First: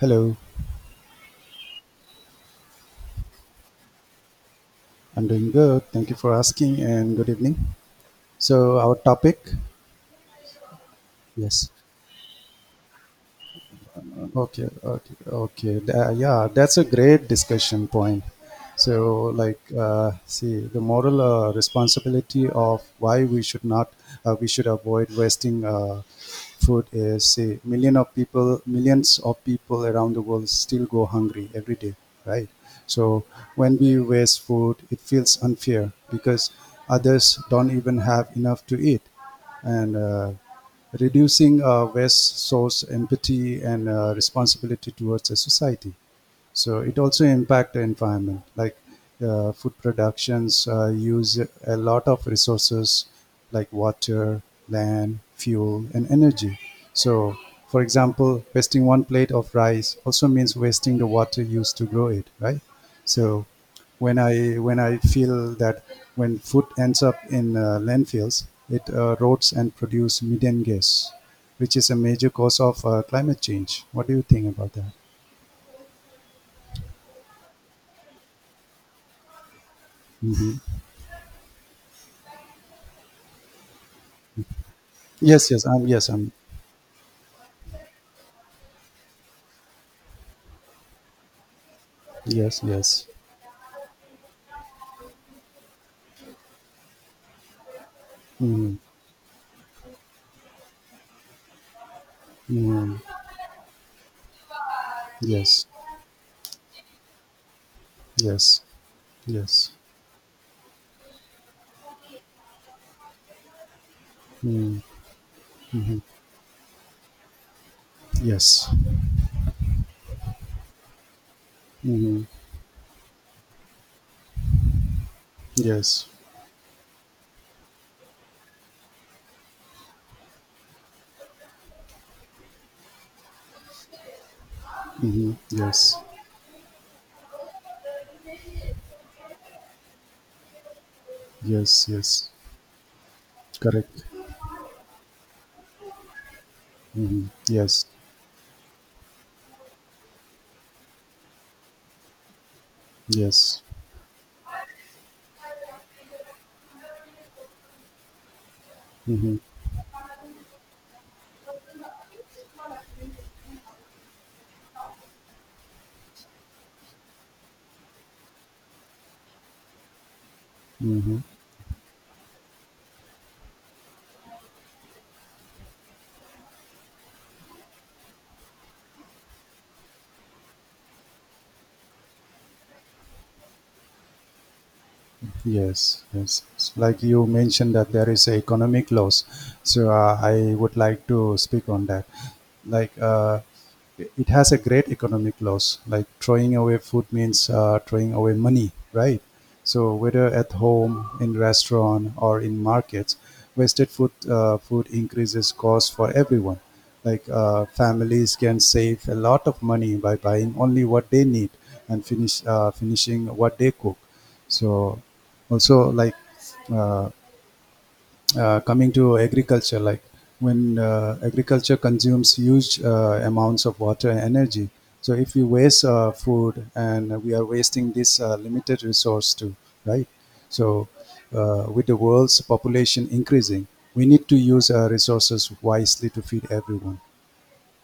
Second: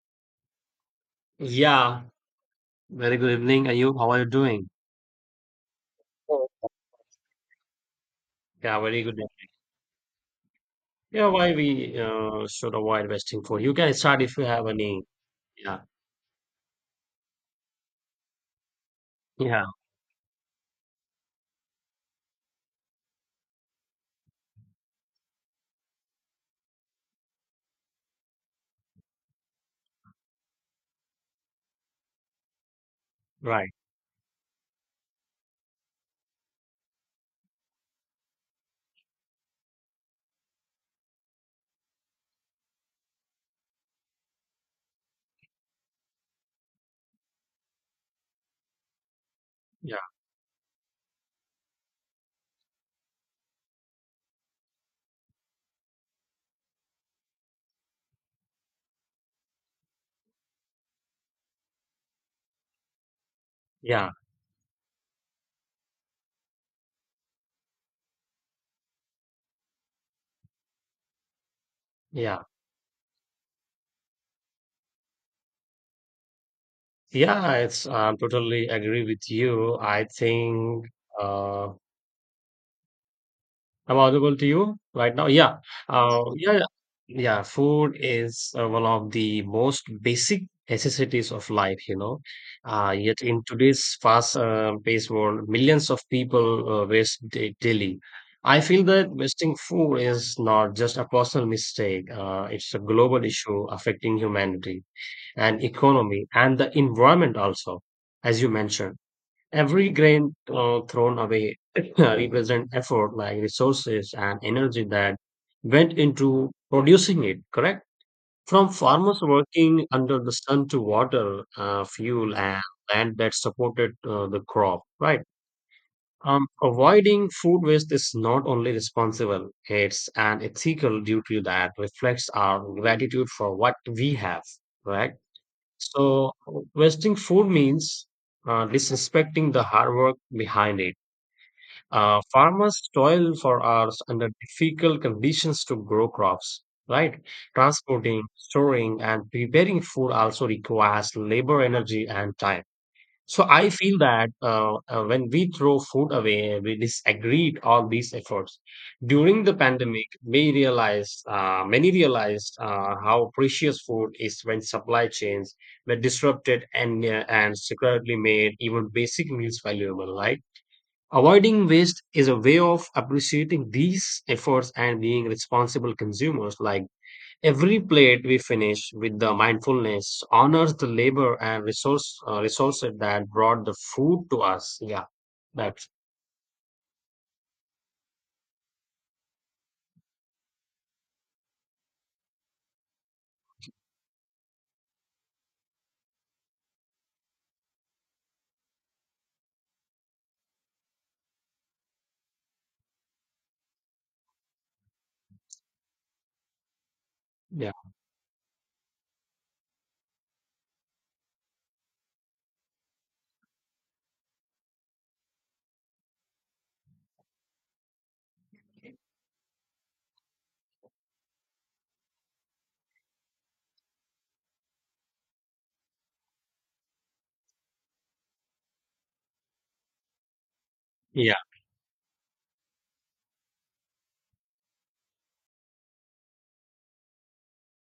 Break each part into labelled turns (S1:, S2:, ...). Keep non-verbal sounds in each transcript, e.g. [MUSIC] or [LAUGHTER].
S1: Hello,
S2: Yeah, very good evening, Ayub. How are you doing?
S1: I'm doing good. Thank you for asking and good evening.
S2: Yeah,
S1: So, our
S2: very good.
S1: topic?
S2: Yeah, why
S1: Yes.
S2: we should avoid wasting food. You can start if you have
S1: Okay,
S2: any.
S1: okay, okay.
S2: Yeah,
S1: Yeah, that's a great discussion point. So, like,
S2: yeah,
S1: see, the moral responsibility of why we should not, we should avoid wasting food is, say, million of people, millions of people around the world still go hungry every day, right? So,
S2: right.
S1: when we waste food, it feels unfair because others don't even have enough to eat and reducing waste source empathy and responsibility towards a society, so it also impact the environment. Like food
S2: Yeah,
S1: productions use a lot of resources like water, land, fuel, and energy. So, for example, wasting one plate of rice also means wasting the water used to grow it, right? So
S2: yeah,
S1: when I feel that when food ends up in landfills, it rots and produce methane gas, which is a major
S2: yeah.
S1: cause of climate change. What do you think about that?
S2: Yeah, it's I'm totally agree with you. Uh, I'm audible to you right now.
S1: Yes,
S2: Yeah,
S1: yes, I'm yes,
S2: uh,
S1: I'm
S2: yeah, yeah. Food is one of the most basic necessities of life, you know.
S1: Yes, yes.
S2: Yet in today's fast-paced world, millions of people daily. I
S1: Mm,
S2: feel that wasting food is not just a personal mistake. It's a global issue affecting humanity and
S1: yes,
S2: economy and the environment also, as you
S1: yes,
S2: mentioned.
S1: yes,
S2: Every grain thrown away [LAUGHS] [CLEARS THROAT] represents effort, like resources and energy that went into producing it, correct?
S1: yes.
S2: From farmers working under the sun to water,
S1: Mm,
S2: fuel, and land that supported the crop, right?
S1: yes,
S2: Avoiding food waste is not only responsible, it's an ethical duty that reflects our gratitude for what we have, right?
S1: mm, yes,
S2: So, wasting food means disrespecting the hard work behind it
S1: yes, yes.
S2: farmers toil for hours
S1: Correct.
S2: under difficult conditions to grow crops, right?
S1: Yes,
S2: Transporting, storing, and preparing food also requires labor, energy, and time. So
S1: yes.
S2: I feel that when we throw food away, we disagreed all these efforts.
S1: Mm-hmm,
S2: During the pandemic, we realized, many realized how precious food is when supply chains were disrupted and secretly made even basic meals valuable, right?
S1: mm-hmm.
S2: Avoiding waste is a way of appreciating these efforts and being responsible consumers. Like every plate we finish with the mindfulness honors the labor and resources that brought the food to us. Yeah, that's
S1: Yes, yes. So like you mentioned, that there is a economic loss. So I would like to speak on that. Like uh, it has a great economic loss. Like throwing away food means throwing away money, right? So whether at home, in restaurant, or in markets, wasted food increases cost for everyone. Like
S2: yeah,
S1: families can save a lot of money by buying only what they need and finishing what they cook. So also like uh, coming to agriculture, like when agriculture consumes huge amounts of water and energy, so if we waste food, and we are wasting this limited resource too, right? So
S2: yeah,
S1: with the world's population increasing, we need to use our resources wisely to feed everyone,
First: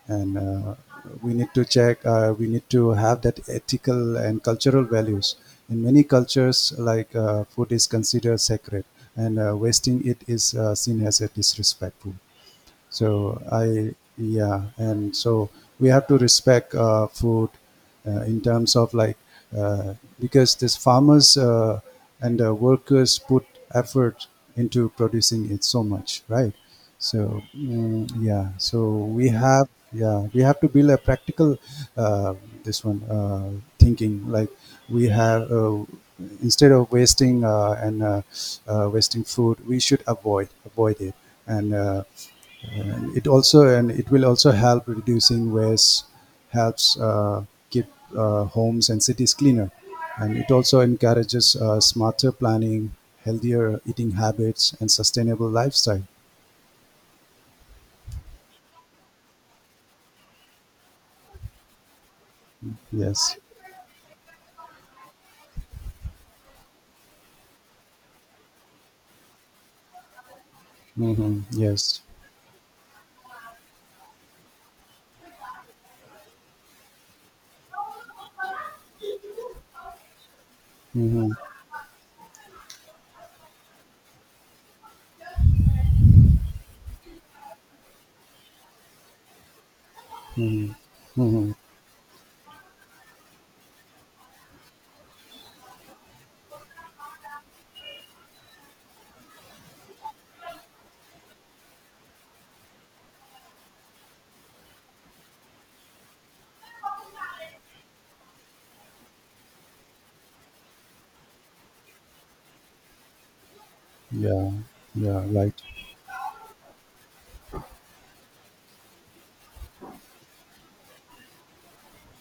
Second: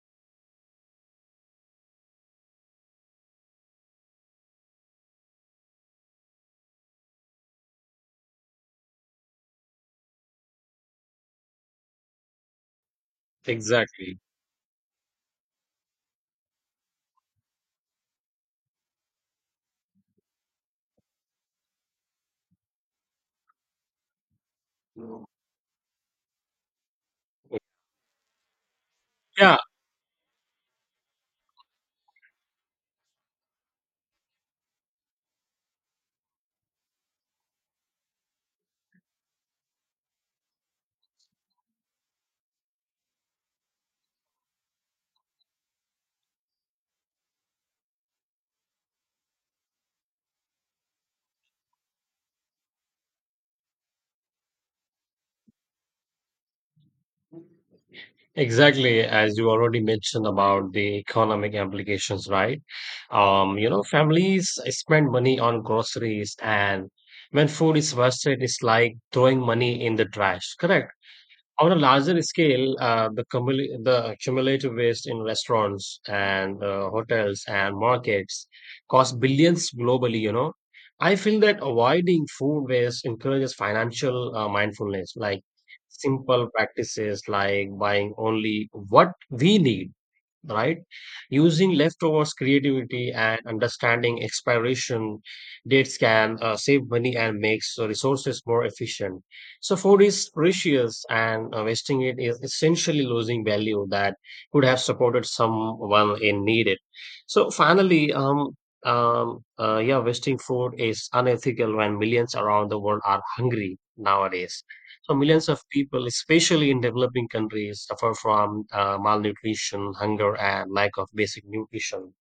S1: and we need to have that ethical and cultural values. In many cultures, like food is considered sacred, and wasting it is seen as a disrespectful. So I,
S2: exactly.
S1: yeah, and so we have to respect food in terms of like, uh, because this farmers and workers put effort into producing it so much, right? So mm, yeah, so we
S2: Yeah,
S1: have yeah we have to build a practical uh, this one thinking, like we have instead of wasting and wasting food, we should avoid it. And it will also help reducing waste, helps keep homes and cities cleaner, and it also encourages smarter planning, healthier eating habits, and sustainable lifestyle.
S2: exactly. As you already mentioned about the economic implications, right?
S1: Yes.
S2: You know, families spend money on groceries, and when food is wasted, it's like throwing money in the trash. Correct.
S1: Mm-hmm.
S2: On a
S1: Yes.
S2: larger scale, the cumulative waste in restaurants and hotels and markets costs billions globally, you know. I
S1: Mm-hmm.
S2: feel that avoiding food waste encourages financial mindfulness, like simple practices like buying only what we need, right?
S1: Mm-hmm.
S2: Using leftovers, creativity, and understanding expiration dates can save money and makes the resources more efficient. So food is precious, and wasting it is essentially losing value that could have supported someone in need. It. So finally, yeah, wasting food is unethical when millions around the world are hungry
S1: Yeah.
S2: nowadays. So
S1: Yeah.
S2: millions
S1: Right.
S2: of people, especially in developing countries, suffer from malnutrition, hunger, and lack of basic nutrition.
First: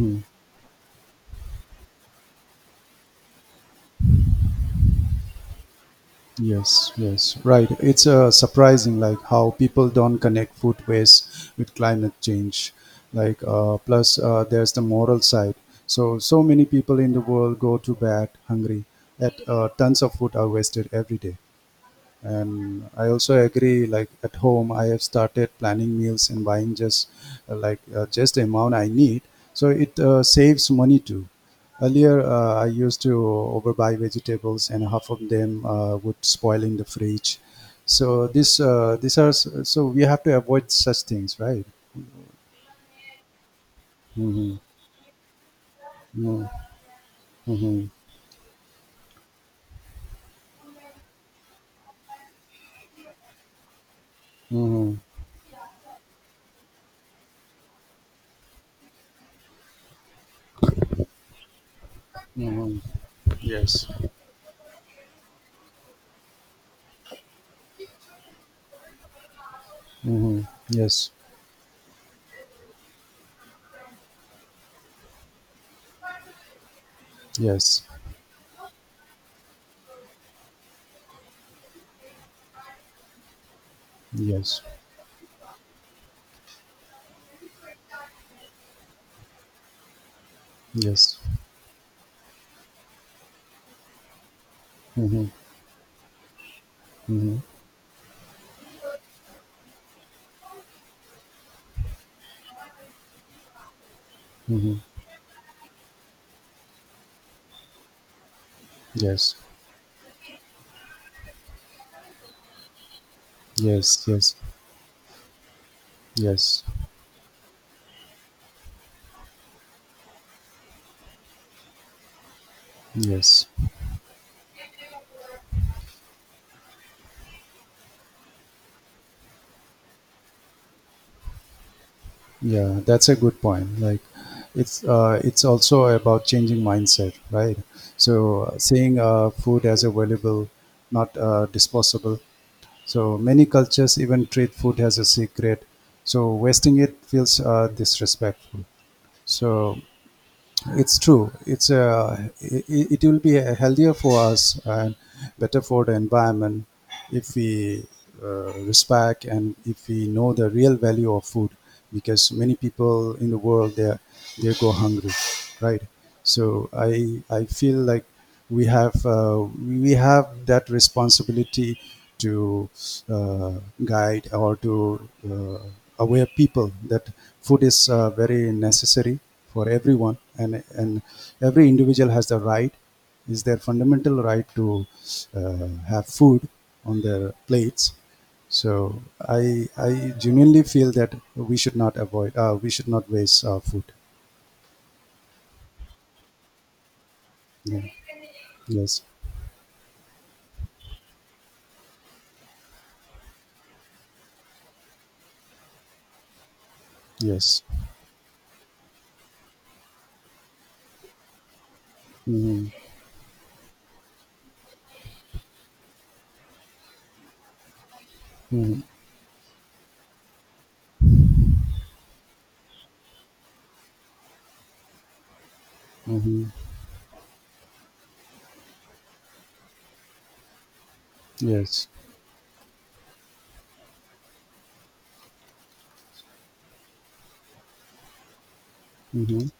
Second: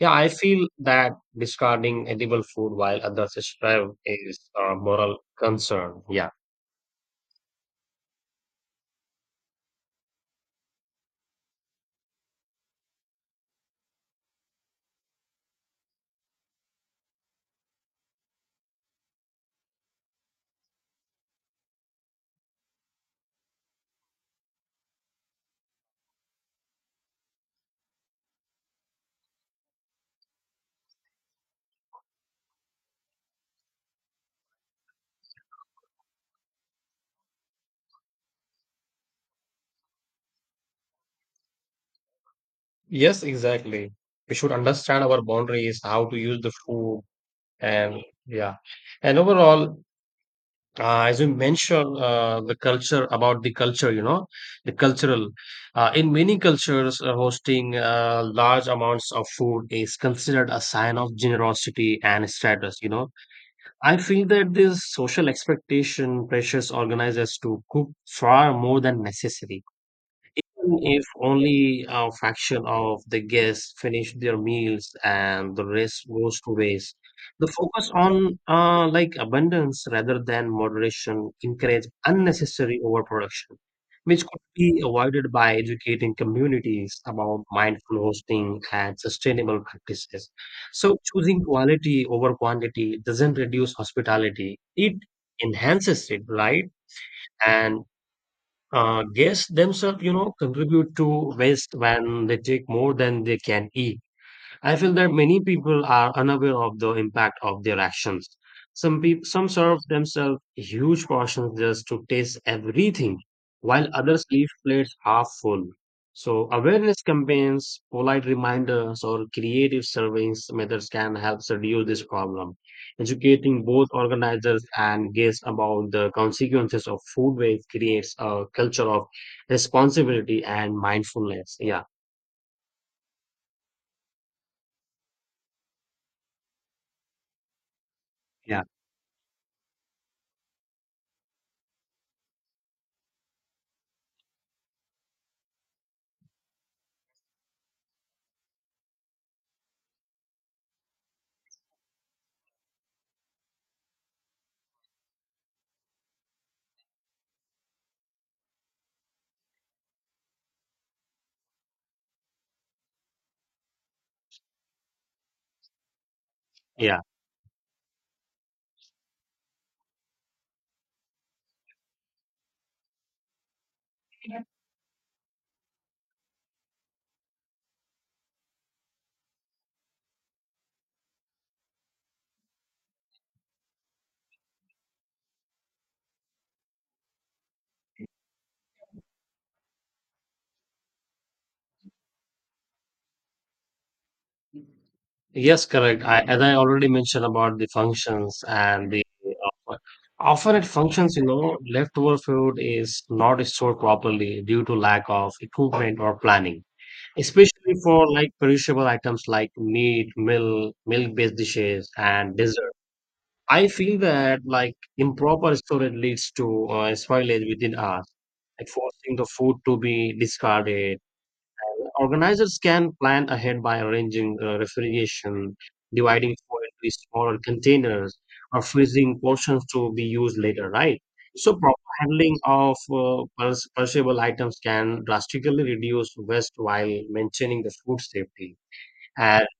S2: Yeah, I feel that discarding edible food while others strive is a moral concern. Yeah.
S1: Yes, yes, right. It's surprising, like how people don't connect food waste with climate change. Like, plus there's the moral side. So, so many people in the world go to bed hungry. That tons of food are wasted every day. And I also agree, like at home, I have started planning meals and buying just just the amount I need. So it saves money too. Earlier, I used to overbuy vegetables, and half of them would spoil in the fridge. So this these are s- so we have to avoid such things, right?
S2: Yes, exactly. We should
S1: Mm-hmm.
S2: understand our boundaries, how to use
S1: Mm-hmm.
S2: the food,
S1: Mm-hmm.
S2: and yeah. And overall, as you mentioned, the culture about the culture, you know, the
S1: Mm-hmm.
S2: cultural. In many cultures, hosting large amounts of food is considered a sign of generosity and status.
S1: Mm-hmm.
S2: You know,
S1: Yes.
S2: I feel that this social expectation pressures organizers to cook far more than necessary
S1: Mm-hmm.
S2: if
S1: Yes.
S2: only a fraction of the guests finish their meals and the rest goes to waste. The
S1: Yes.
S2: focus on like abundance rather than moderation encourage unnecessary overproduction, which could
S1: Yes.
S2: be avoided by educating communities about mindful hosting and sustainable practices. So
S1: Yes.
S2: choosing quality over quantity doesn't reduce hospitality; it
S1: Mm-hmm.
S2: enhances it, right?
S1: Mm-hmm.
S2: And guests themselves, you know, contribute to waste when they take more than they can eat. I
S1: Mm-hmm.
S2: feel that many people are unaware of the impact of their actions. Some people,
S1: Yes,
S2: some serve themselves huge portions just to taste everything, while
S1: yes,
S2: others
S1: yes,
S2: leave plates half full. So
S1: yes,
S2: awareness campaigns, polite reminders, or creative surveys methods can help reduce this problem.
S1: yes.
S2: Educating both organizers and guests about the consequences of food waste creates a culture of responsibility and mindfulness. Yeah,
S1: Yeah, that's a good point. Like, it's also about changing mindset, right? So
S2: yeah,
S1: seeing food as a valuable, not disposable. So many cultures even treat food as a secret. So wasting it feels disrespectful. So it's true. It will be healthier for us and better for the environment, if we respect and if we know the real value of food, because many people in the world, they go hungry, right? So i
S2: yeah.
S1: i feel like we have that responsibility to uh, guide or to aware people that food is very necessary for everyone, and every individual has the right, is their fundamental right to have food on their plates. So I genuinely feel that we should not waste our food.
S2: Yes, correct. I, as I already mentioned about the
S1: Yeah.
S2: functions and
S1: Yes.
S2: the offer. Often it functions, you know, leftover food is not stored properly due to lack of equipment or planning,
S1: Yes.
S2: especially for like perishable items like meat, milk-based dishes, and
S1: Mm-hmm.
S2: dessert. I feel that like improper storage leads to spoilage within hours, like
S1: Mm-hmm.
S2: forcing the food to be discarded. Organizers can plan ahead by arranging refrigeration, dividing
S1: Hmm.
S2: food into smaller containers, or freezing portions to be used later, right? So, proper
S1: Yes.
S2: handling of perishable items can drastically reduce waste while maintaining the food safety. And
S1: Mm-hmm.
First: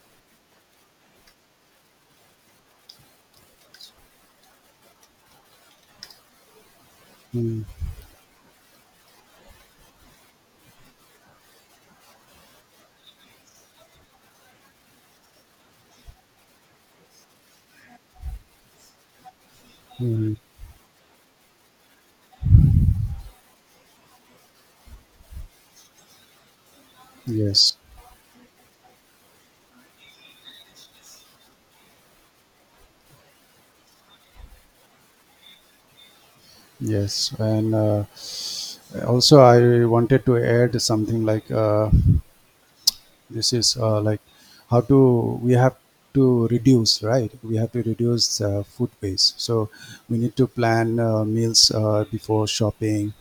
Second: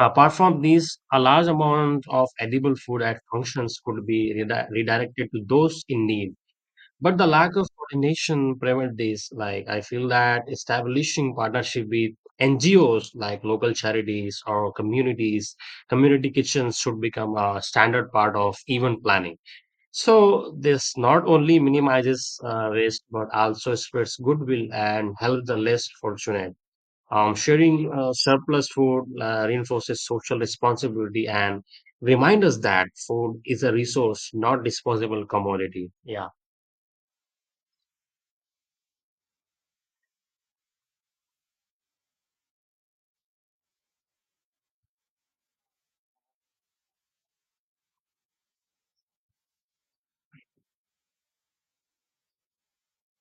S2: apart from these, a large amount of edible food at functions could be redirected to those in need, but the lack of
S1: Mm-hmm.
S2: coordination prevents this. Like I feel that establishing partnership with NGOs like local charities or community kitchens should become a standard part of event planning.
S1: Mm-hmm.
S2: So this not only minimizes waste but also spreads goodwill and helps the less fortunate.
S1: Yes.
S2: Sharing surplus food reinforces social responsibility and reminds us that food is a resource, not disposable commodity. Yeah,
S1: Yes. And also I wanted to add something like, this is like how to we have to reduce, right? We have to reduce food waste, so we need to plan meals before shopping,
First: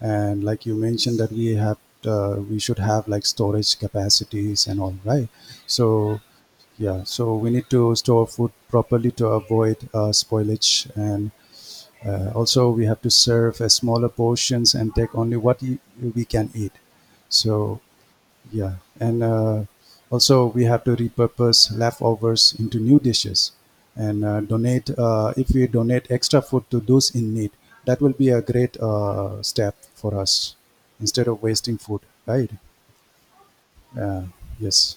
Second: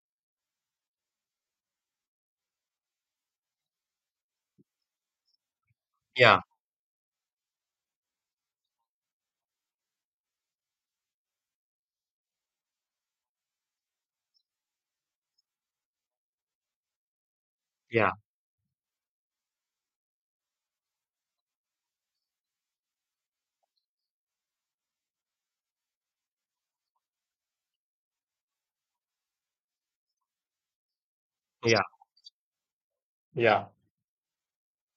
S1: and like you mentioned that we have we should have like storage capacities and all, right? So
S2: yeah,
S1: yeah, so we need to store food properly to avoid spoilage, and also we have to serve as smaller portions and take only we can eat. So
S2: yeah.
S1: yeah, and also we have to repurpose leftovers into new dishes, and donate. If we donate extra food to those in need, that will be a great step for us instead of wasting
S2: Yeah,
S1: food, right?
S2: yeah.
S1: Uh, yes.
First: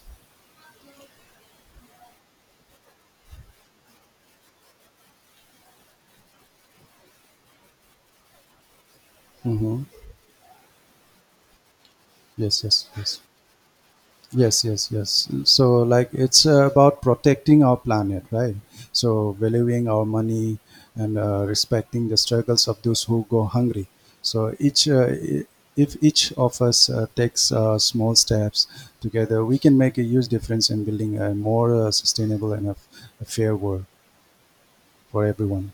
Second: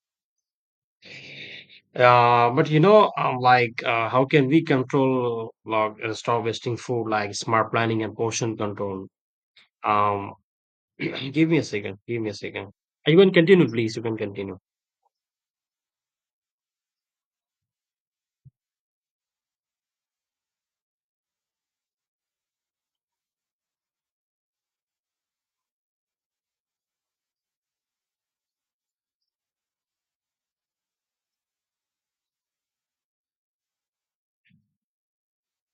S2: But you know, how can we control, like, stop wasting food, like smart planning and portion control?
S1: Mm-hmm.
S2: Um, [CLEARS THROAT] give me a second. Give me a
S1: Yes,
S2: second.
S1: yes,
S2: You
S1: yes.
S2: can continue, please. You can continue.
S1: Yes, yes, yes. So, like, it's about protecting our planet, right? So, valuing our money, and respecting the struggles of those who go hungry. So, if each of us takes small steps together, we can make a huge difference in building a more sustainable and a fair world for everyone.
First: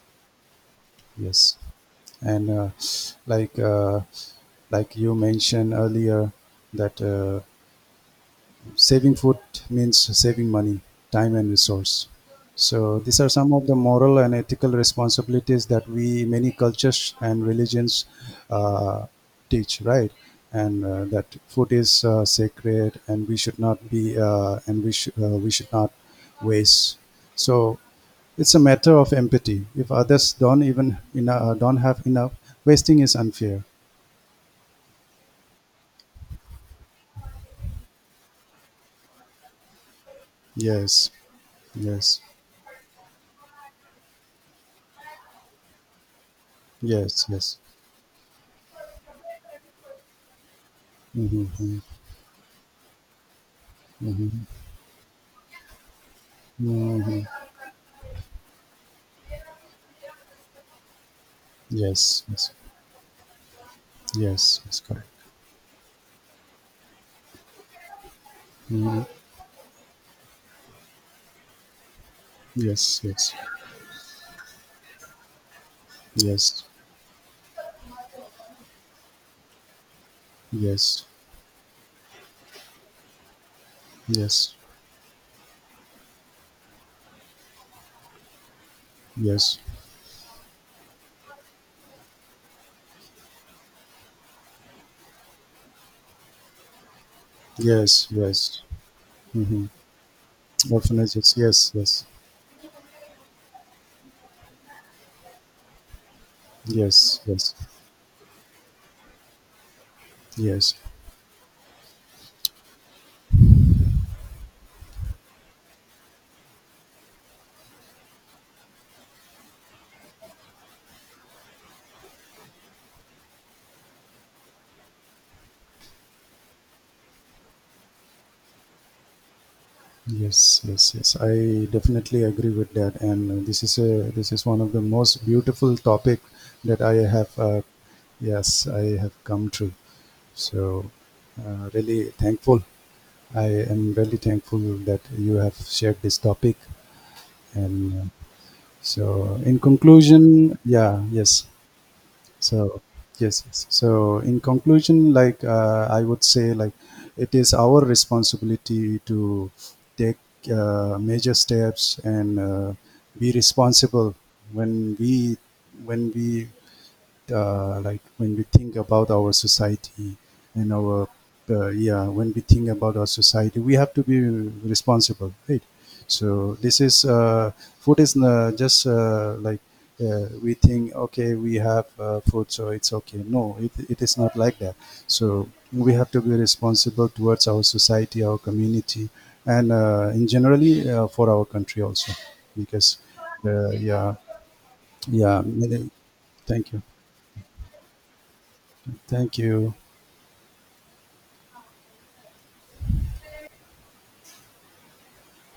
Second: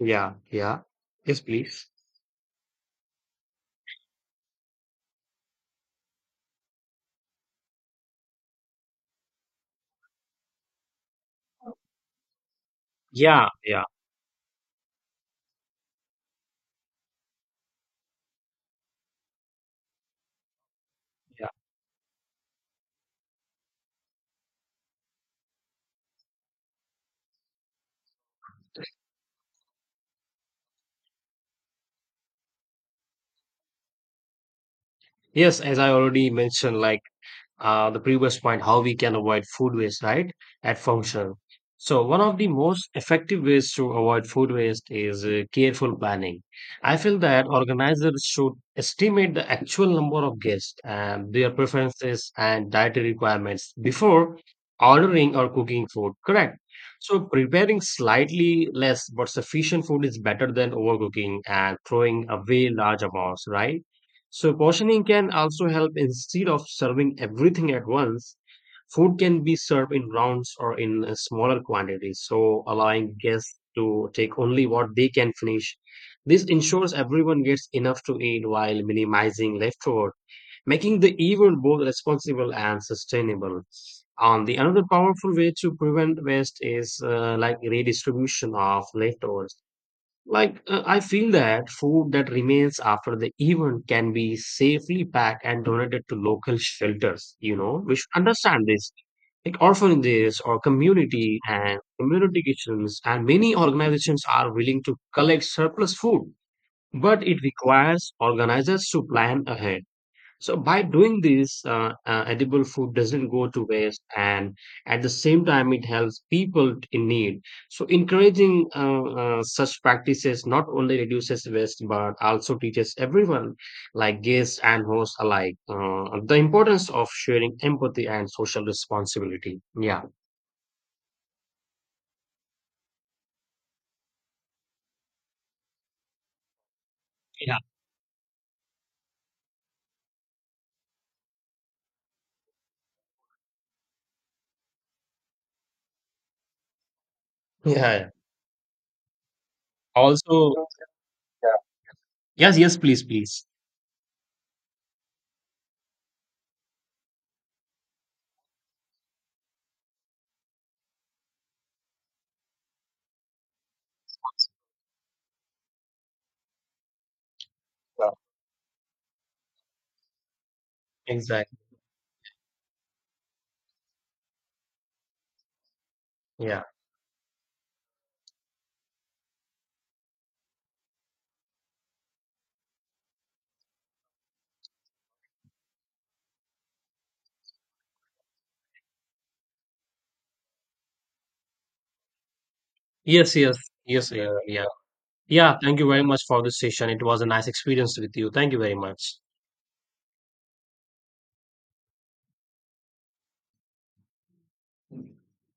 S2: Yeah, yeah. Yes,
S1: Yes,
S2: please.
S1: and like uh, like you mentioned earlier, that. Saving food means saving money, time, and resource. So these are
S2: Yeah,
S1: some of the
S2: yeah,
S1: moral and ethical responsibilities that we many cultures and religions uh, teach, right? And that
S2: yeah.
S1: food is sacred, and we should not waste. So it's a matter of empathy. If others don't even don't have enough, wasting is unfair.
S2: Yes, as I already mentioned, like, the previous point, how we can avoid food waste, right? At
S1: Yes,
S2: function. So,
S1: yes,
S2: one of the most effective ways to avoid food waste is careful planning. I feel
S1: yes,
S2: that
S1: yes.
S2: organizers should estimate the actual number of guests and their
S1: Hmm.
S2: preferences and dietary requirements before ordering or cooking food, correct? So, preparing slightly less but sufficient food is better than overcooking and
S1: Yes,
S2: throwing
S1: yes,
S2: away large amounts, right? So
S1: yes, yes,
S2: portioning
S1: correct.
S2: can also help instead of serving everything at once. Food can be served in rounds or in smaller quantities, so
S1: Yes,
S2: allowing
S1: yes,
S2: guests to take only what they can finish. This
S1: yes,
S2: ensures everyone gets enough to eat while minimizing leftover, making
S1: yes,
S2: the event both responsible and sustainable. On
S1: yes,
S2: the another powerful way to prevent waste is like redistribution of leftovers
S1: yes,
S2: like, I feel that food that remains after the event can be safely packed and donated to local shelters. You know, we
S1: yes,
S2: should
S1: yes.
S2: understand this. Like
S1: Mm-hmm.
S2: orphanages or
S1: Orphanages,
S2: community
S1: yes,
S2: and
S1: yes,
S2: community kitchens, and many organizations are willing to collect surplus food,
S1: yes,
S2: but it
S1: yes, yes,
S2: requires organizers to plan ahead. So
S1: yes,
S2: by doing this, edible food doesn't go to waste, and at the same time, it helps people in need. So encouraging such practices not only reduces waste but also teaches everyone, like guests and hosts alike, the importance of sharing empathy and social responsibility. Yeah,
S1: yes, yes. Yes. I definitely agree with that, and uh, this is one of the most beautiful topic that I have.
S2: yeah,
S1: Yes, I have come through. So, really thankful. I am really thankful that you have shared this topic and.
S2: yeah.
S1: So in conclusion,
S2: Also,
S1: yeah, yes.
S2: yes,
S1: So
S2: yes, please,
S1: yes,
S2: please.
S1: yes. So in conclusion, like I would say, like it is our responsibility to take major steps and be responsible when we when we like
S2: Uh,
S1: when we think about our society and our
S2: exactly.
S1: yeah, when we think about our society, we have to be responsible, right? So
S2: Yeah.
S1: this is food is just like we think okay, we have food so it's okay, no, it, it is not like that. So we have to be responsible towards our society, our community, and in generally for our country also, because
S2: Yes, yes, yes,
S1: yeah,
S2: yeah, yeah.
S1: yeah,
S2: Yeah, thank you very much for this
S1: thank you.
S2: session. It was a nice experience with you. Thank you very much.
S1: Thank you.